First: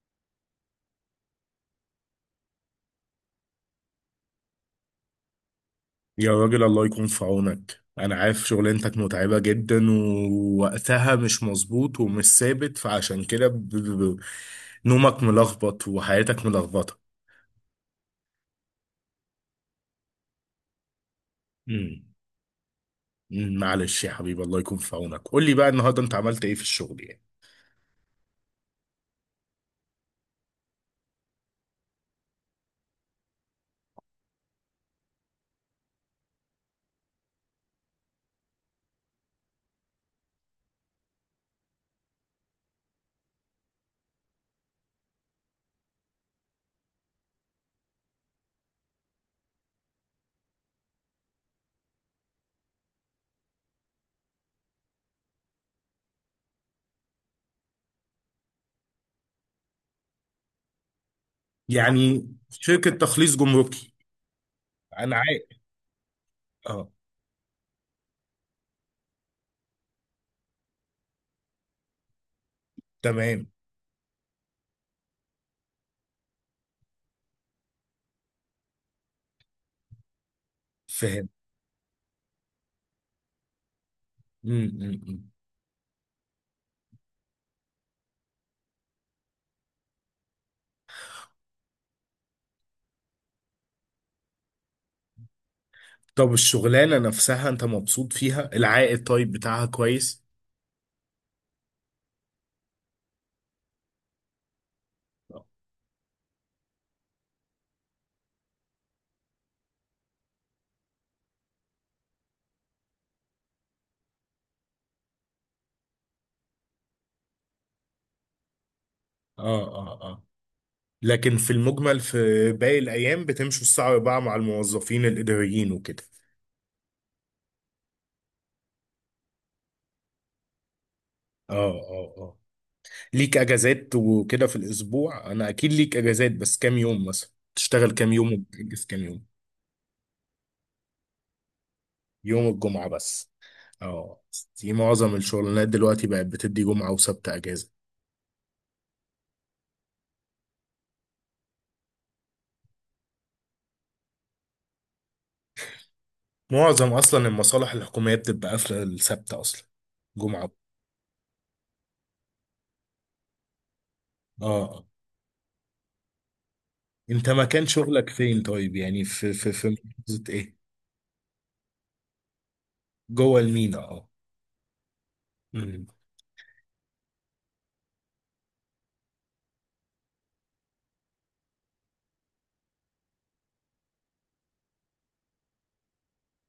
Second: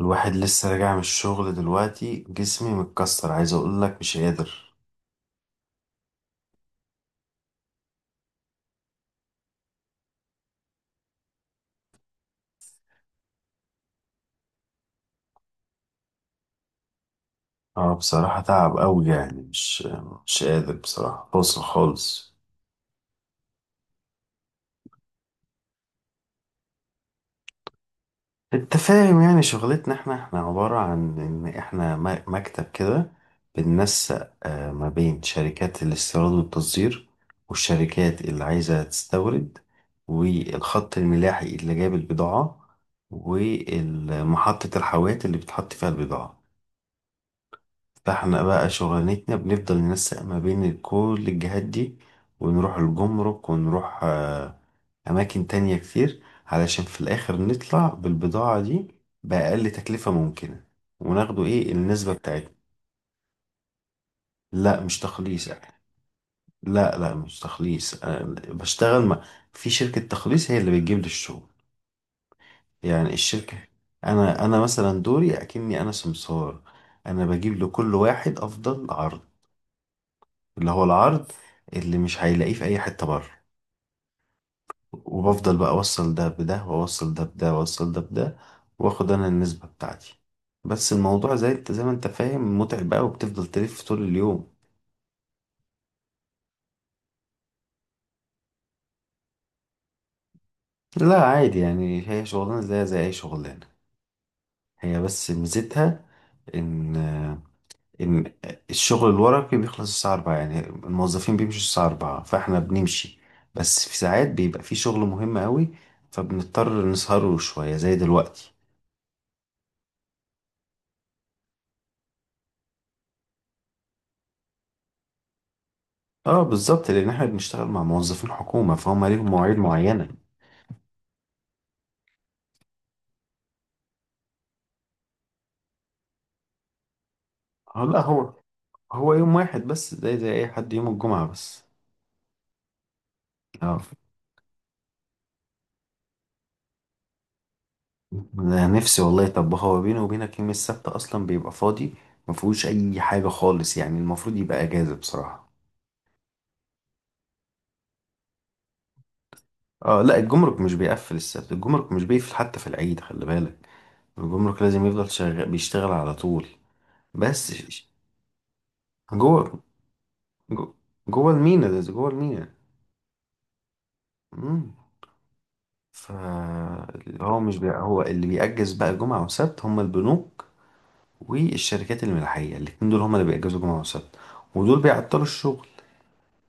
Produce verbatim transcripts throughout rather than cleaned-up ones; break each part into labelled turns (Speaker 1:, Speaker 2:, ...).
Speaker 1: الواحد لسه راجع من الشغل دلوقتي، جسمي متكسر، عايز اقول لك مش قادر.
Speaker 2: يا راجل، الله يكون في عونك. انا عارف شغلانتك متعبة جدا ووقتها مش مظبوط ومش ثابت، فعشان كده ب... ب... ب- نومك ملخبط وحياتك ملخبطة.
Speaker 1: اه، بصراحة تعب قوي يعني مش مش قادر، بصراحة بوصل
Speaker 2: امم
Speaker 1: خالص.
Speaker 2: أمم، معلش يا حبيبي، الله يكون في عونك. قول لي بقى النهارده انت عملت ايه في الشغل يعني؟
Speaker 1: انت فاهم، يعني شغلتنا احنا احنا عبارة عن ان احنا م- مكتب كده، بننسق آه، ما بين شركات الاستيراد والتصدير، والشركات اللي عايزة تستورد، والخط الملاحي اللي جاب البضاعة، ومحطة الحاويات اللي بتحط فيها البضاعة. فاحنا بقى شغلانتنا بنفضل ننسق ما بين كل الجهات دي، ونروح الجمرك، ونروح آه، أماكن تانية كتير، علشان في الآخر نطلع بالبضاعة دي بأقل تكلفة ممكنة، وناخده إيه النسبة
Speaker 2: يعني
Speaker 1: بتاعتنا.
Speaker 2: شركة تخليص جمركي؟
Speaker 1: لا، مش
Speaker 2: انا عارف.
Speaker 1: تخليص.
Speaker 2: اه.
Speaker 1: لا، لا مش تخليص. أنا بشتغل مع، في شركة تخليص هي اللي بتجيب لي الشغل، يعني
Speaker 2: تمام.
Speaker 1: الشركة. أنا أنا مثلا دوري أكني أنا سمسار، أنا بجيب لكل واحد أفضل عرض، اللي هو
Speaker 2: فاهم.
Speaker 1: العرض اللي مش هيلاقيه في اي حتة بره.
Speaker 2: أمم، أمم، أمم.
Speaker 1: وبفضل بقى اوصل ده بده، واوصل ده بده، واوصل ده بده، واخد انا النسبة بتاعتي. بس الموضوع، زي انت زي ما انت فاهم، متعب بقى وبتفضل تلف طول اليوم.
Speaker 2: طب الشغلانة نفسها انت مبسوط فيها؟ العائد طيب بتاعها كويس؟
Speaker 1: لا، عادي يعني، هي شغلانة زي زي اي شغلانة. هي بس ميزتها ان ان الشغل الورقي بيخلص الساعة الرابعة، يعني الموظفين بيمشوا الساعة الرابعة، فاحنا بنمشي. بس في ساعات بيبقى في شغل مهم قوي، فبنضطر نسهره شوية زي دلوقتي.
Speaker 2: اه، اه، آه. لكن في المجمل، في باقي الأيام بتمشوا الساعة الرابعة مع الموظفين الإداريين وكده؟
Speaker 1: اه بالظبط، لان احنا بنشتغل مع موظفين حكومه، فهم ليهم مواعيد معينه.
Speaker 2: اه اه اه. ليك أجازات وكده في الأسبوع، أنا أكيد ليك أجازات، بس كام يوم مثلا
Speaker 1: اه،
Speaker 2: تشتغل
Speaker 1: لا،
Speaker 2: كام
Speaker 1: هو
Speaker 2: يوم وتأجز كام
Speaker 1: هو
Speaker 2: يوم؟
Speaker 1: يوم واحد بس، زي زي اي حد، يوم الجمعه بس.
Speaker 2: يوم الجمعة بس؟
Speaker 1: اه.
Speaker 2: اه. دي معظم الشغلانات دلوقتي بقت بتدي جمعة وسبت أجازة.
Speaker 1: أنا نفسي والله، طب هو بيني وبينك يوم السبت اصلا بيبقى فاضي، ما فيهوش اي حاجه خالص، يعني المفروض يبقى اجازه بصراحه.
Speaker 2: معظم أصلا المصالح الحكومية بتبقى قافلة السبت أصلا.
Speaker 1: اه، لا،
Speaker 2: جمعة.
Speaker 1: الجمرك مش بيقفل السبت، الجمرك مش بيقفل حتى في العيد، خلي بالك،
Speaker 2: اه،
Speaker 1: الجمرك
Speaker 2: آه.
Speaker 1: لازم يفضل شغال، بيشتغل على طول.
Speaker 2: أنت
Speaker 1: بس ش-
Speaker 2: مكان
Speaker 1: ش-
Speaker 2: شغلك فين طيب، يعني في في
Speaker 1: جوه
Speaker 2: في محافظة إيه؟
Speaker 1: جو- جوه المينا، ده جوه المينا.
Speaker 2: جوه المينا، اه.
Speaker 1: مم.
Speaker 2: مم.
Speaker 1: فهو مش بي... هو اللي بيأجز بقى جمعة وسبت هم البنوك، والشركات الملاحية، الاتنين دول هم اللي بيأجزوا جمعة وسبت، ودول بيعطلوا الشغل،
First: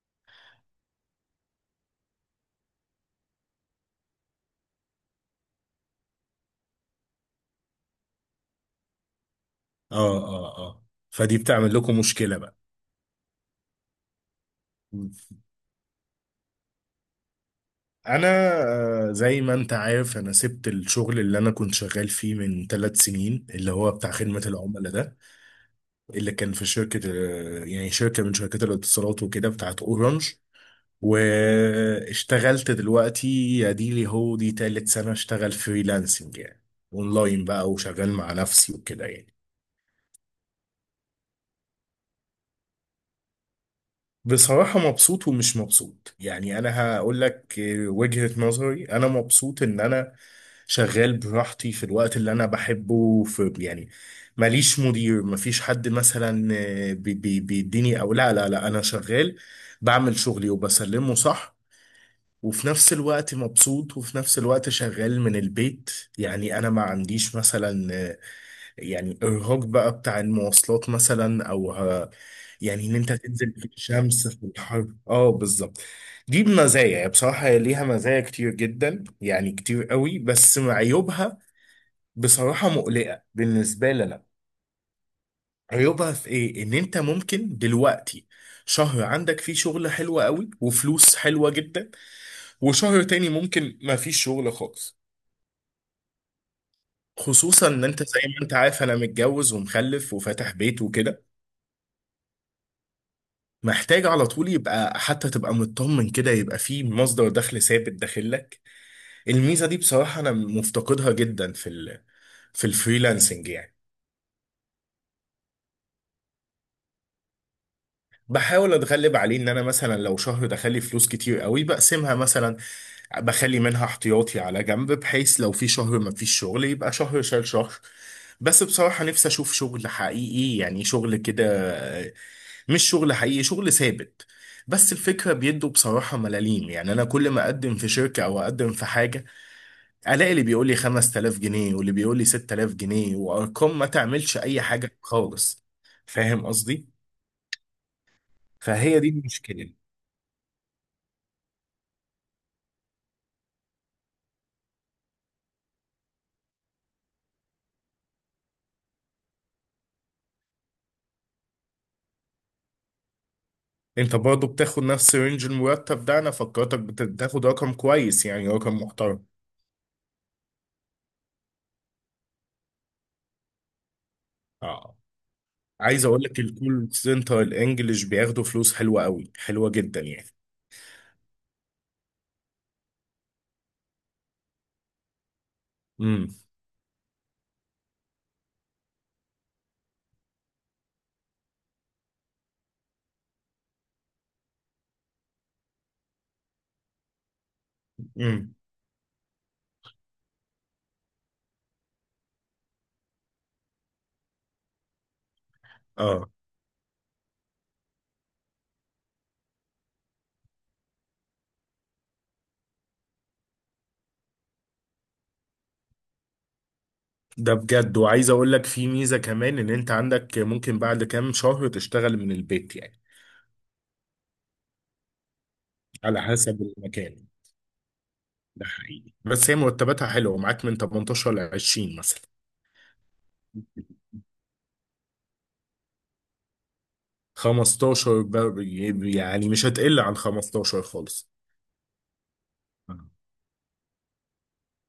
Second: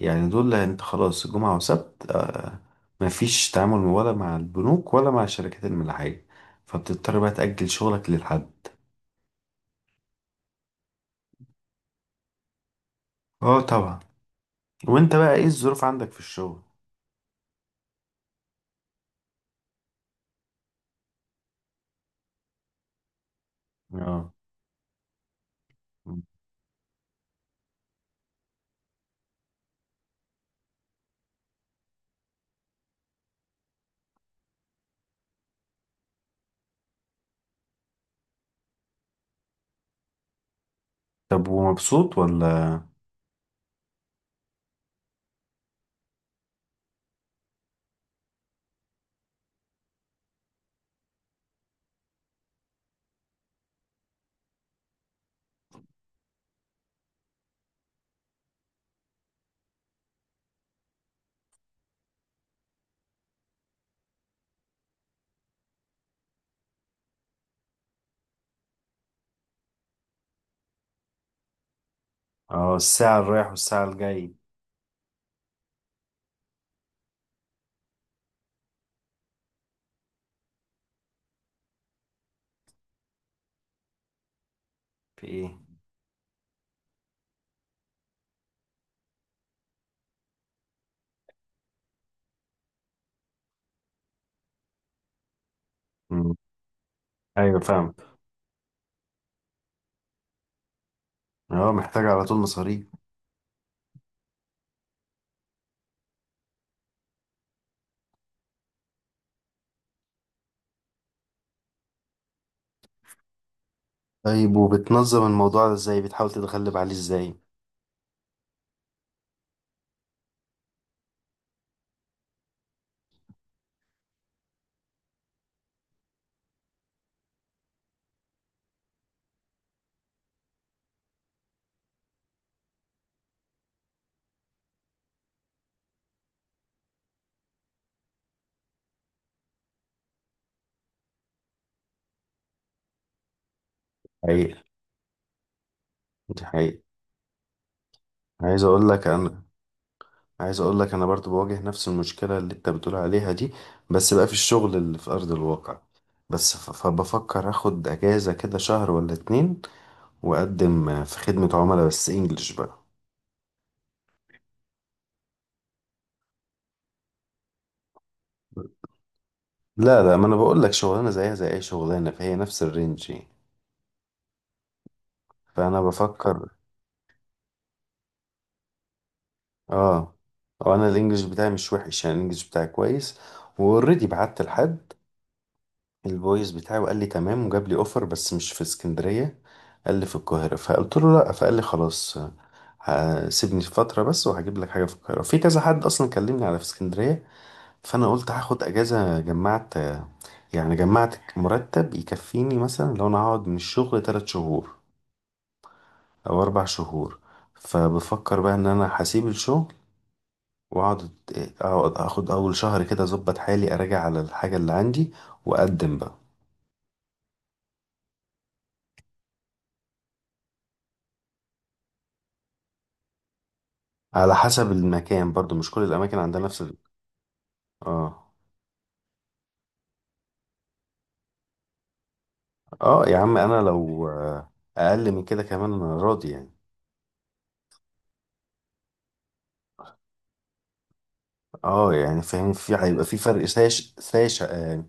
Speaker 1: يعني دول انت خلاص جمعة وسبت، آه مفيش تعامل ولا مع البنوك ولا مع الشركات الملاحية، فبتضطر بقى تأجل شغلك للحد.
Speaker 2: اه اه اه، فدي بتعمل لكم مشكلة بقى.
Speaker 1: اه طبعا.
Speaker 2: مم.
Speaker 1: وانت بقى ايه الظروف عندك في الشغل؟
Speaker 2: انا آه، زي ما انت عارف انا سبت الشغل اللي انا كنت شغال فيه من ثلاث سنين، اللي هو بتاع
Speaker 1: اه.
Speaker 2: خدمة العملاء ده، اللي كان في شركة، آه، يعني شركة من شركات الاتصالات وكده، بتاعت اورنج. واشتغلت دلوقتي، اديلي هو دي تالت سنة اشتغل فريلانسنج يعني، اونلاين بقى، وشغال مع نفسي وكده يعني.
Speaker 1: طب ومبسوط ولا؟
Speaker 2: بصراحة مبسوط ومش مبسوط، يعني أنا هقول لك وجهة نظري. أنا مبسوط إن أنا شغال براحتي، في الوقت اللي أنا بحبه في يعني، ماليش مدير، مفيش حد مثلا بي- بي- بيديني، أو لا لا لا، أنا شغال، بعمل شغلي وبسلمه صح. وفي نفس الوقت مبسوط، وفي نفس الوقت شغال من البيت، يعني أنا ما عنديش مثلا يعني ارهاق بقى بتاع المواصلات مثلا، او ه-
Speaker 1: اه،
Speaker 2: يعني ان انت
Speaker 1: الساعة اللي رايح
Speaker 2: تنزل في
Speaker 1: والساعة
Speaker 2: الشمس
Speaker 1: الجاي.
Speaker 2: في الحر، اه بالظبط. دي مزايا يعني، بصراحة هي ليها مزايا كتير جدا، يعني كتير قوي، بس عيوبها بصراحة مقلقة بالنسبة لنا.
Speaker 1: في ايه؟
Speaker 2: عيوبها في ايه؟ ان انت ممكن دلوقتي شهر عندك فيه شغل حلو قوي وفلوس حلوة جدا، وشهر تاني ممكن ما فيش شغل خالص.
Speaker 1: مم. ايوه
Speaker 2: خصوصا ان
Speaker 1: فاهم،
Speaker 2: انت زي ما انت عارف انا متجوز ومخلف وفاتح بيت وكده.
Speaker 1: اه محتاج على طول مصاريف.
Speaker 2: محتاج على طول، يبقى حتى تبقى مطمن كده يبقى في مصدر دخل ثابت داخل لك. الميزة دي بصراحة أنا مفتقدها جدا في ال في الفريلانسنج يعني.
Speaker 1: طيب، وبتنظم الموضوع ده ازاي؟ بتحاول تتغلب عليه ازاي؟
Speaker 2: بحاول اتغلب عليه ان انا مثلا لو شهر دخل لي فلوس كتير قوي بقسمها مثلا، بخلي منها احتياطي على جنب، بحيث لو في شهر ما فيش شغل يبقى شهر شال شهر. بس بصراحة نفسي اشوف شغل حقيقي، يعني شغل كده، آه، مش شغل حقيقي، شغل ثابت. بس الفكرة بيدوا بصراحة ملاليم، يعني انا كل ما اقدم في شركة او اقدم في حاجة الاقي اللي بيقول لي خمسة آلاف جنيه واللي بيقول لي ست آلاف جنيه، وارقام ما تعملش اي
Speaker 1: حقيقة.
Speaker 2: حاجة خالص.
Speaker 1: دي
Speaker 2: فاهم
Speaker 1: حقيقة.
Speaker 2: قصدي؟
Speaker 1: عايز اقول
Speaker 2: فهي
Speaker 1: لك
Speaker 2: دي
Speaker 1: انا
Speaker 2: المشكلة.
Speaker 1: عايز اقول لك، انا برضو بواجه نفس المشكلة اللي انت بتقول عليها دي، بس بقى في الشغل اللي في ارض الواقع. بس ف- فبفكر اخد اجازة كده شهر ولا اتنين، واقدم في خدمة عملاء بس انجلش بقى.
Speaker 2: انت برضه بتاخد نفس رينج المرتب ده؟ انا فكرتك بت- بتاخد رقم كويس يعني، رقم محترم.
Speaker 1: لا، لا، ما انا بقول لك شغلانة زيها زي اي شغلانة، فهي نفس الرينج يعني.
Speaker 2: اه.
Speaker 1: فانا
Speaker 2: عايز اقول لك
Speaker 1: بفكر.
Speaker 2: الكول سنتر الانجليش بياخدوا فلوس حلوه قوي، حلوه جدا
Speaker 1: اه،
Speaker 2: يعني.
Speaker 1: وانا الانجليش بتاعي مش وحش يعني، الانجليش بتاعي كويس. واوريدي بعت لحد
Speaker 2: امم
Speaker 1: الفويس بتاعي، وقال لي تمام، وجاب لي اوفر بس مش في اسكندرية، قال لي في القاهرة، فقلت له لا، فقال لي خلاص. ه- سيبني فترة بس، وهجيب لك حاجة في القاهرة، في كذا حد اصلا كلمني على في اسكندرية. فانا قلت
Speaker 2: امم
Speaker 1: هاخد اجازة، جمعت، يعني جمعت مرتب يكفيني مثلا لو انا هقعد من الشغل تلات شهور
Speaker 2: اه،
Speaker 1: او اربع شهور. فبفكر بقى ان انا هسيب الشغل، واقعد اقعد اخد اول شهر كده اظبط حالي، اراجع على الحاجة اللي عندي، واقدم بقى.
Speaker 2: ده بجد. وعايز اقول لك في ميزه كمان، ان انت عندك ممكن بعد كام شهر تشتغل من البيت يعني.
Speaker 1: على حسب المكان برضو، مش كل الاماكن
Speaker 2: على
Speaker 1: عندها نفس
Speaker 2: حسب
Speaker 1: ال...
Speaker 2: المكان.
Speaker 1: اه.
Speaker 2: ده حقيقي، بس هي مرتباتها حلوه معاك من تمنتاشر ل عشرين مثلا.
Speaker 1: اه، يا عم انا لو آه، اقل من كده كمان انا راضي يعني.
Speaker 2: خمستاشر ب- يعني مش هتقل عن خمستاشر خالص.
Speaker 1: اه، يعني فاهم، في،
Speaker 2: آه.
Speaker 1: هيبقى في فرق ساش ساش آه.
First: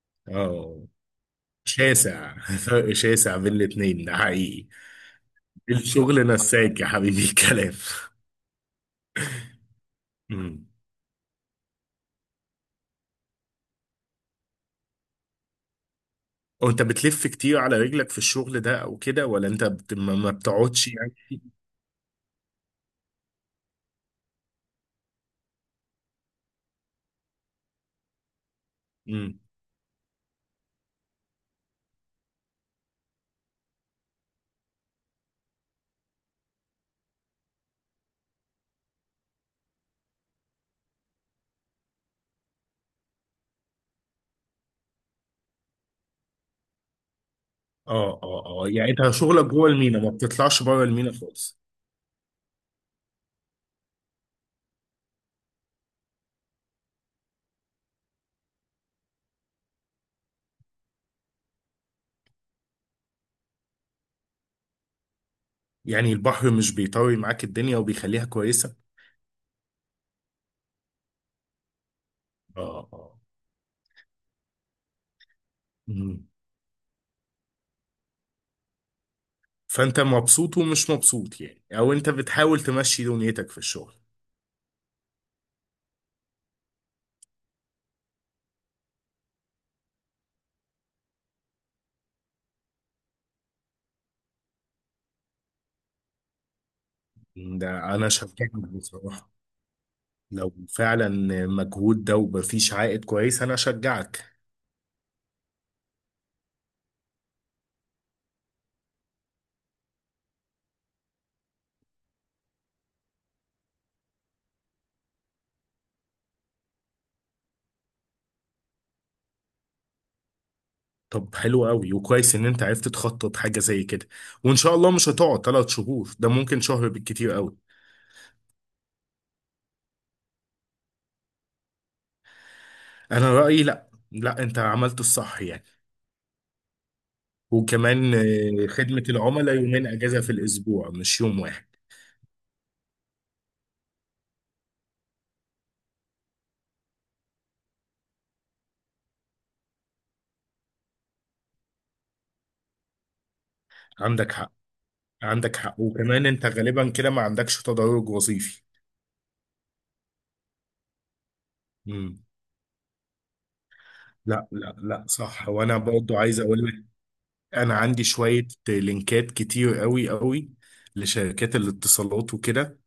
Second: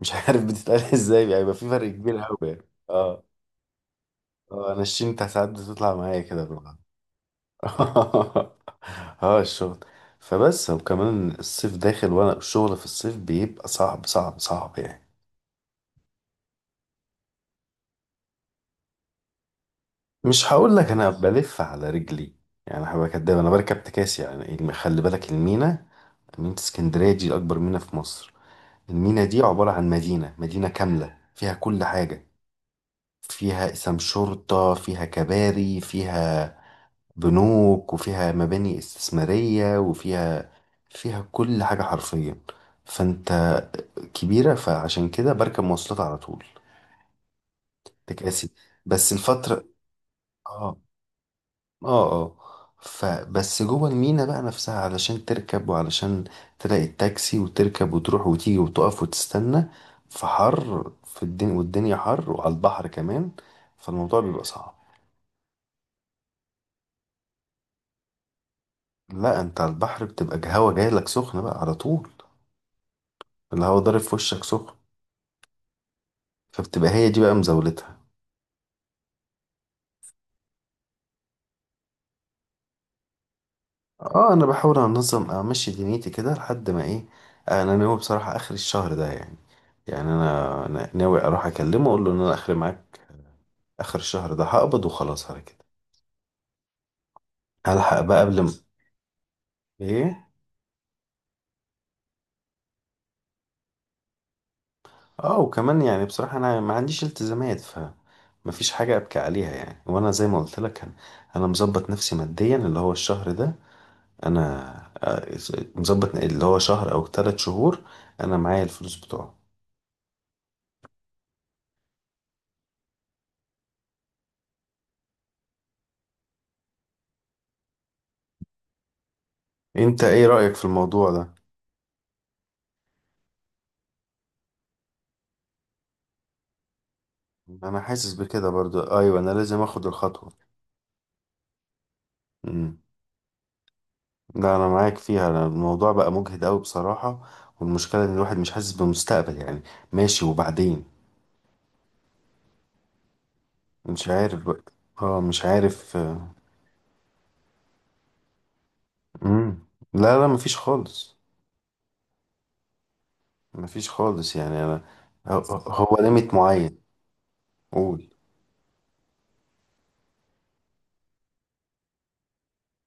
Speaker 1: مش عارف بتتقال
Speaker 2: اه
Speaker 1: ازاي، يعني هيبقى في فرق كبير
Speaker 2: شاسع
Speaker 1: قوي يعني،
Speaker 2: فرق
Speaker 1: اه.
Speaker 2: شاسع بين الاتنين، ده حقيقي.
Speaker 1: اه، انا الشنطة ساعات بتطلع معايا
Speaker 2: الشغل
Speaker 1: كده بالغلط.
Speaker 2: نساك يا حبيبي الكلام.
Speaker 1: اه، الشغل.
Speaker 2: مم.
Speaker 1: فبس، وكمان الصيف داخل، وانا الشغل في الصيف بيبقى صعب صعب صعب يعني.
Speaker 2: وانت بتلف كتير على رجلك في الشغل ده او كده، ولا انت بت... ما ما
Speaker 1: مش هقول
Speaker 2: بتقعدش
Speaker 1: لك انا
Speaker 2: يعني؟
Speaker 1: بلف على رجلي، يعني هبقى كداب، انا بركب تكاسي، يعني الم- خلي بالك، المينا، مينا اسكندريه دي اكبر مينا في مصر. المينا
Speaker 2: مم.
Speaker 1: دي عباره عن مدينه مدينه كامله، فيها كل حاجه، فيها قسم شرطه، فيها كباري، فيها بنوك، وفيها مباني استثماريه، وفيها فيها كل حاجه حرفيا. فانت، كبيره، فعشان كده بركب مواصلات على طول،
Speaker 2: اه اه
Speaker 1: تكاسي.
Speaker 2: اه، يعني انت
Speaker 1: بس
Speaker 2: شغلك
Speaker 1: الفتره
Speaker 2: جوه المينا، ما بتطلعش
Speaker 1: آه،
Speaker 2: بره المينا خالص؟
Speaker 1: اه اه. فبس جوه المينا بقى نفسها، علشان تركب، وعلشان تلاقي التاكسي، وتركب، وتروح، وتيجي، وتقف، وتستنى في حر، في الدنيا، والدنيا حر، وعلى البحر كمان، فالموضوع بيبقى صعب.
Speaker 2: يعني البحر مش بيطري معاك الدنيا وبيخليها كويسة؟
Speaker 1: لا، انت على البحر بتبقى الهوا جاي لك سخن بقى على طول،
Speaker 2: اه، اه.
Speaker 1: الهوا ضارب في وشك سخن.
Speaker 2: مم.
Speaker 1: فبتبقى هي دي بقى مزاولتها.
Speaker 2: فانت مبسوط ومش مبسوط يعني، او انت بتحاول تمشي دنيتك في الشغل
Speaker 1: اه، انا بحاول انظم، امشي دنيتي كده لحد ما ايه، انا ناوي بصراحة اخر الشهر ده يعني، يعني انا أنا ناوي اروح اكلمه، اقول له ان انا اخر معاك، اخر الشهر ده هقبض وخلاص على كده.
Speaker 2: ده؟
Speaker 1: هلحق
Speaker 2: انا
Speaker 1: بقى قبل ما
Speaker 2: شايفك بصراحة،
Speaker 1: ايه.
Speaker 2: لو فعلا مجهود ده ومفيش عائد كويس، انا اشجعك.
Speaker 1: اه، وكمان يعني بصراحة انا ما عنديش التزامات، ف مفيش حاجة ابكي عليها يعني، وانا زي ما قلت لك انا أنا مظبط نفسي ماديا، اللي هو الشهر ده انا آه، مظبط، اللي هو شهر او ثلاث شهور انا معايا الفلوس بتوعه.
Speaker 2: طب حلو قوي وكويس ان انت عرفت تخطط حاجه زي كده، وان شاء الله مش هتقعد ثلاث شهور، ده ممكن شهر بالكتير قوي.
Speaker 1: انت ايه رأيك في الموضوع ده؟
Speaker 2: انا رايي، لا لا، انت عملت الصح يعني.
Speaker 1: انا حاسس
Speaker 2: وكمان
Speaker 1: بكده
Speaker 2: آه،
Speaker 1: برضو،
Speaker 2: خدمه
Speaker 1: ايوه، انا
Speaker 2: العملاء
Speaker 1: لازم اخد
Speaker 2: يومين اجازه
Speaker 1: الخطوة.
Speaker 2: في الاسبوع مش يوم واحد.
Speaker 1: لا، انا معاك فيها، أنا الموضوع بقى مجهد قوي بصراحة، والمشكلة ان الواحد مش حاسس بمستقبل يعني، ماشي وبعدين مش
Speaker 2: عندك
Speaker 1: عارف
Speaker 2: حق.
Speaker 1: بقى. اه مش
Speaker 2: عندك حق،
Speaker 1: عارف.
Speaker 2: وكمان انت غالبا كده ما عندكش تدرج وظيفي.
Speaker 1: امم لا، لا، مفيش خالص.
Speaker 2: امم.
Speaker 1: مفيش خالص،
Speaker 2: لا
Speaker 1: يعني
Speaker 2: لا
Speaker 1: انا،
Speaker 2: لا،
Speaker 1: هو
Speaker 2: صح. وانا
Speaker 1: هو
Speaker 2: برضو
Speaker 1: ليميت
Speaker 2: عايز
Speaker 1: معين.
Speaker 2: اقول: انا عندي
Speaker 1: قول.
Speaker 2: شوية لينكات كتير قوي قوي لشركات الاتصالات وكده،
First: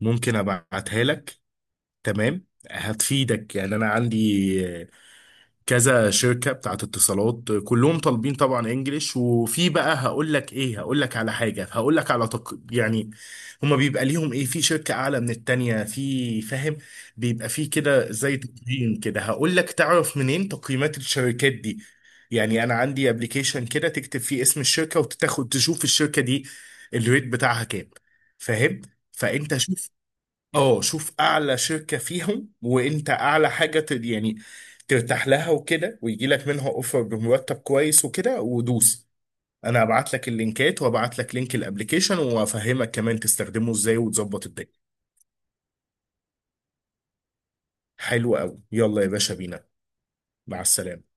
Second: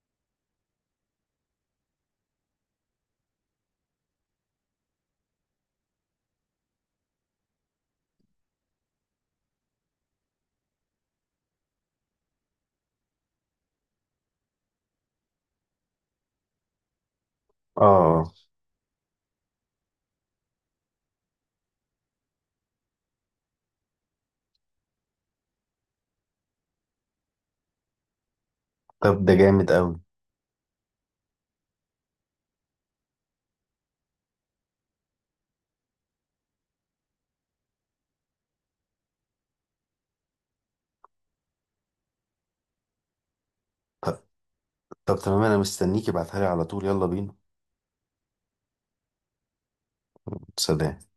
Speaker 2: ممكن ابعتها لك. تمام. هتفيدك يعني، انا عندي كذا شركة بتاعت اتصالات، كلهم طالبين طبعا انجليش. وفي بقى هقول لك ايه، هقول لك على حاجة، هقول لك على تق... يعني، هما بيبقى ليهم ايه، في شركة اعلى من التانية، في، فاهم؟ بيبقى في كده
Speaker 1: اه،
Speaker 2: زي تقييم كده، هقول لك تعرف منين تقييمات الشركات دي. يعني انا عندي ابلكيشن كده تكتب فيه اسم الشركة وتاخد تشوف الشركة دي الريت بتاعها كام. فاهم.
Speaker 1: طب ده
Speaker 2: فانت
Speaker 1: جامد
Speaker 2: شوف
Speaker 1: قوي.
Speaker 2: اه شوف اعلى شركة فيهم، وانت اعلى حاجة ت- يعني ترتاح لها وكده، ويجي لك منها اوفر بمرتب كويس وكده، ودوس. انا هبعت لك اللينكات، وابعت لك لينك الابليكيشن، وافهمك كمان تستخدمه ازاي
Speaker 1: طب،
Speaker 2: وتظبط الدنيا.
Speaker 1: طب تمام، انا مستنيك، ابعتها لي على طول، يلا بينا.
Speaker 2: حلو قوي، يلا يا باشا بينا. مع
Speaker 1: سلام.
Speaker 2: السلامة.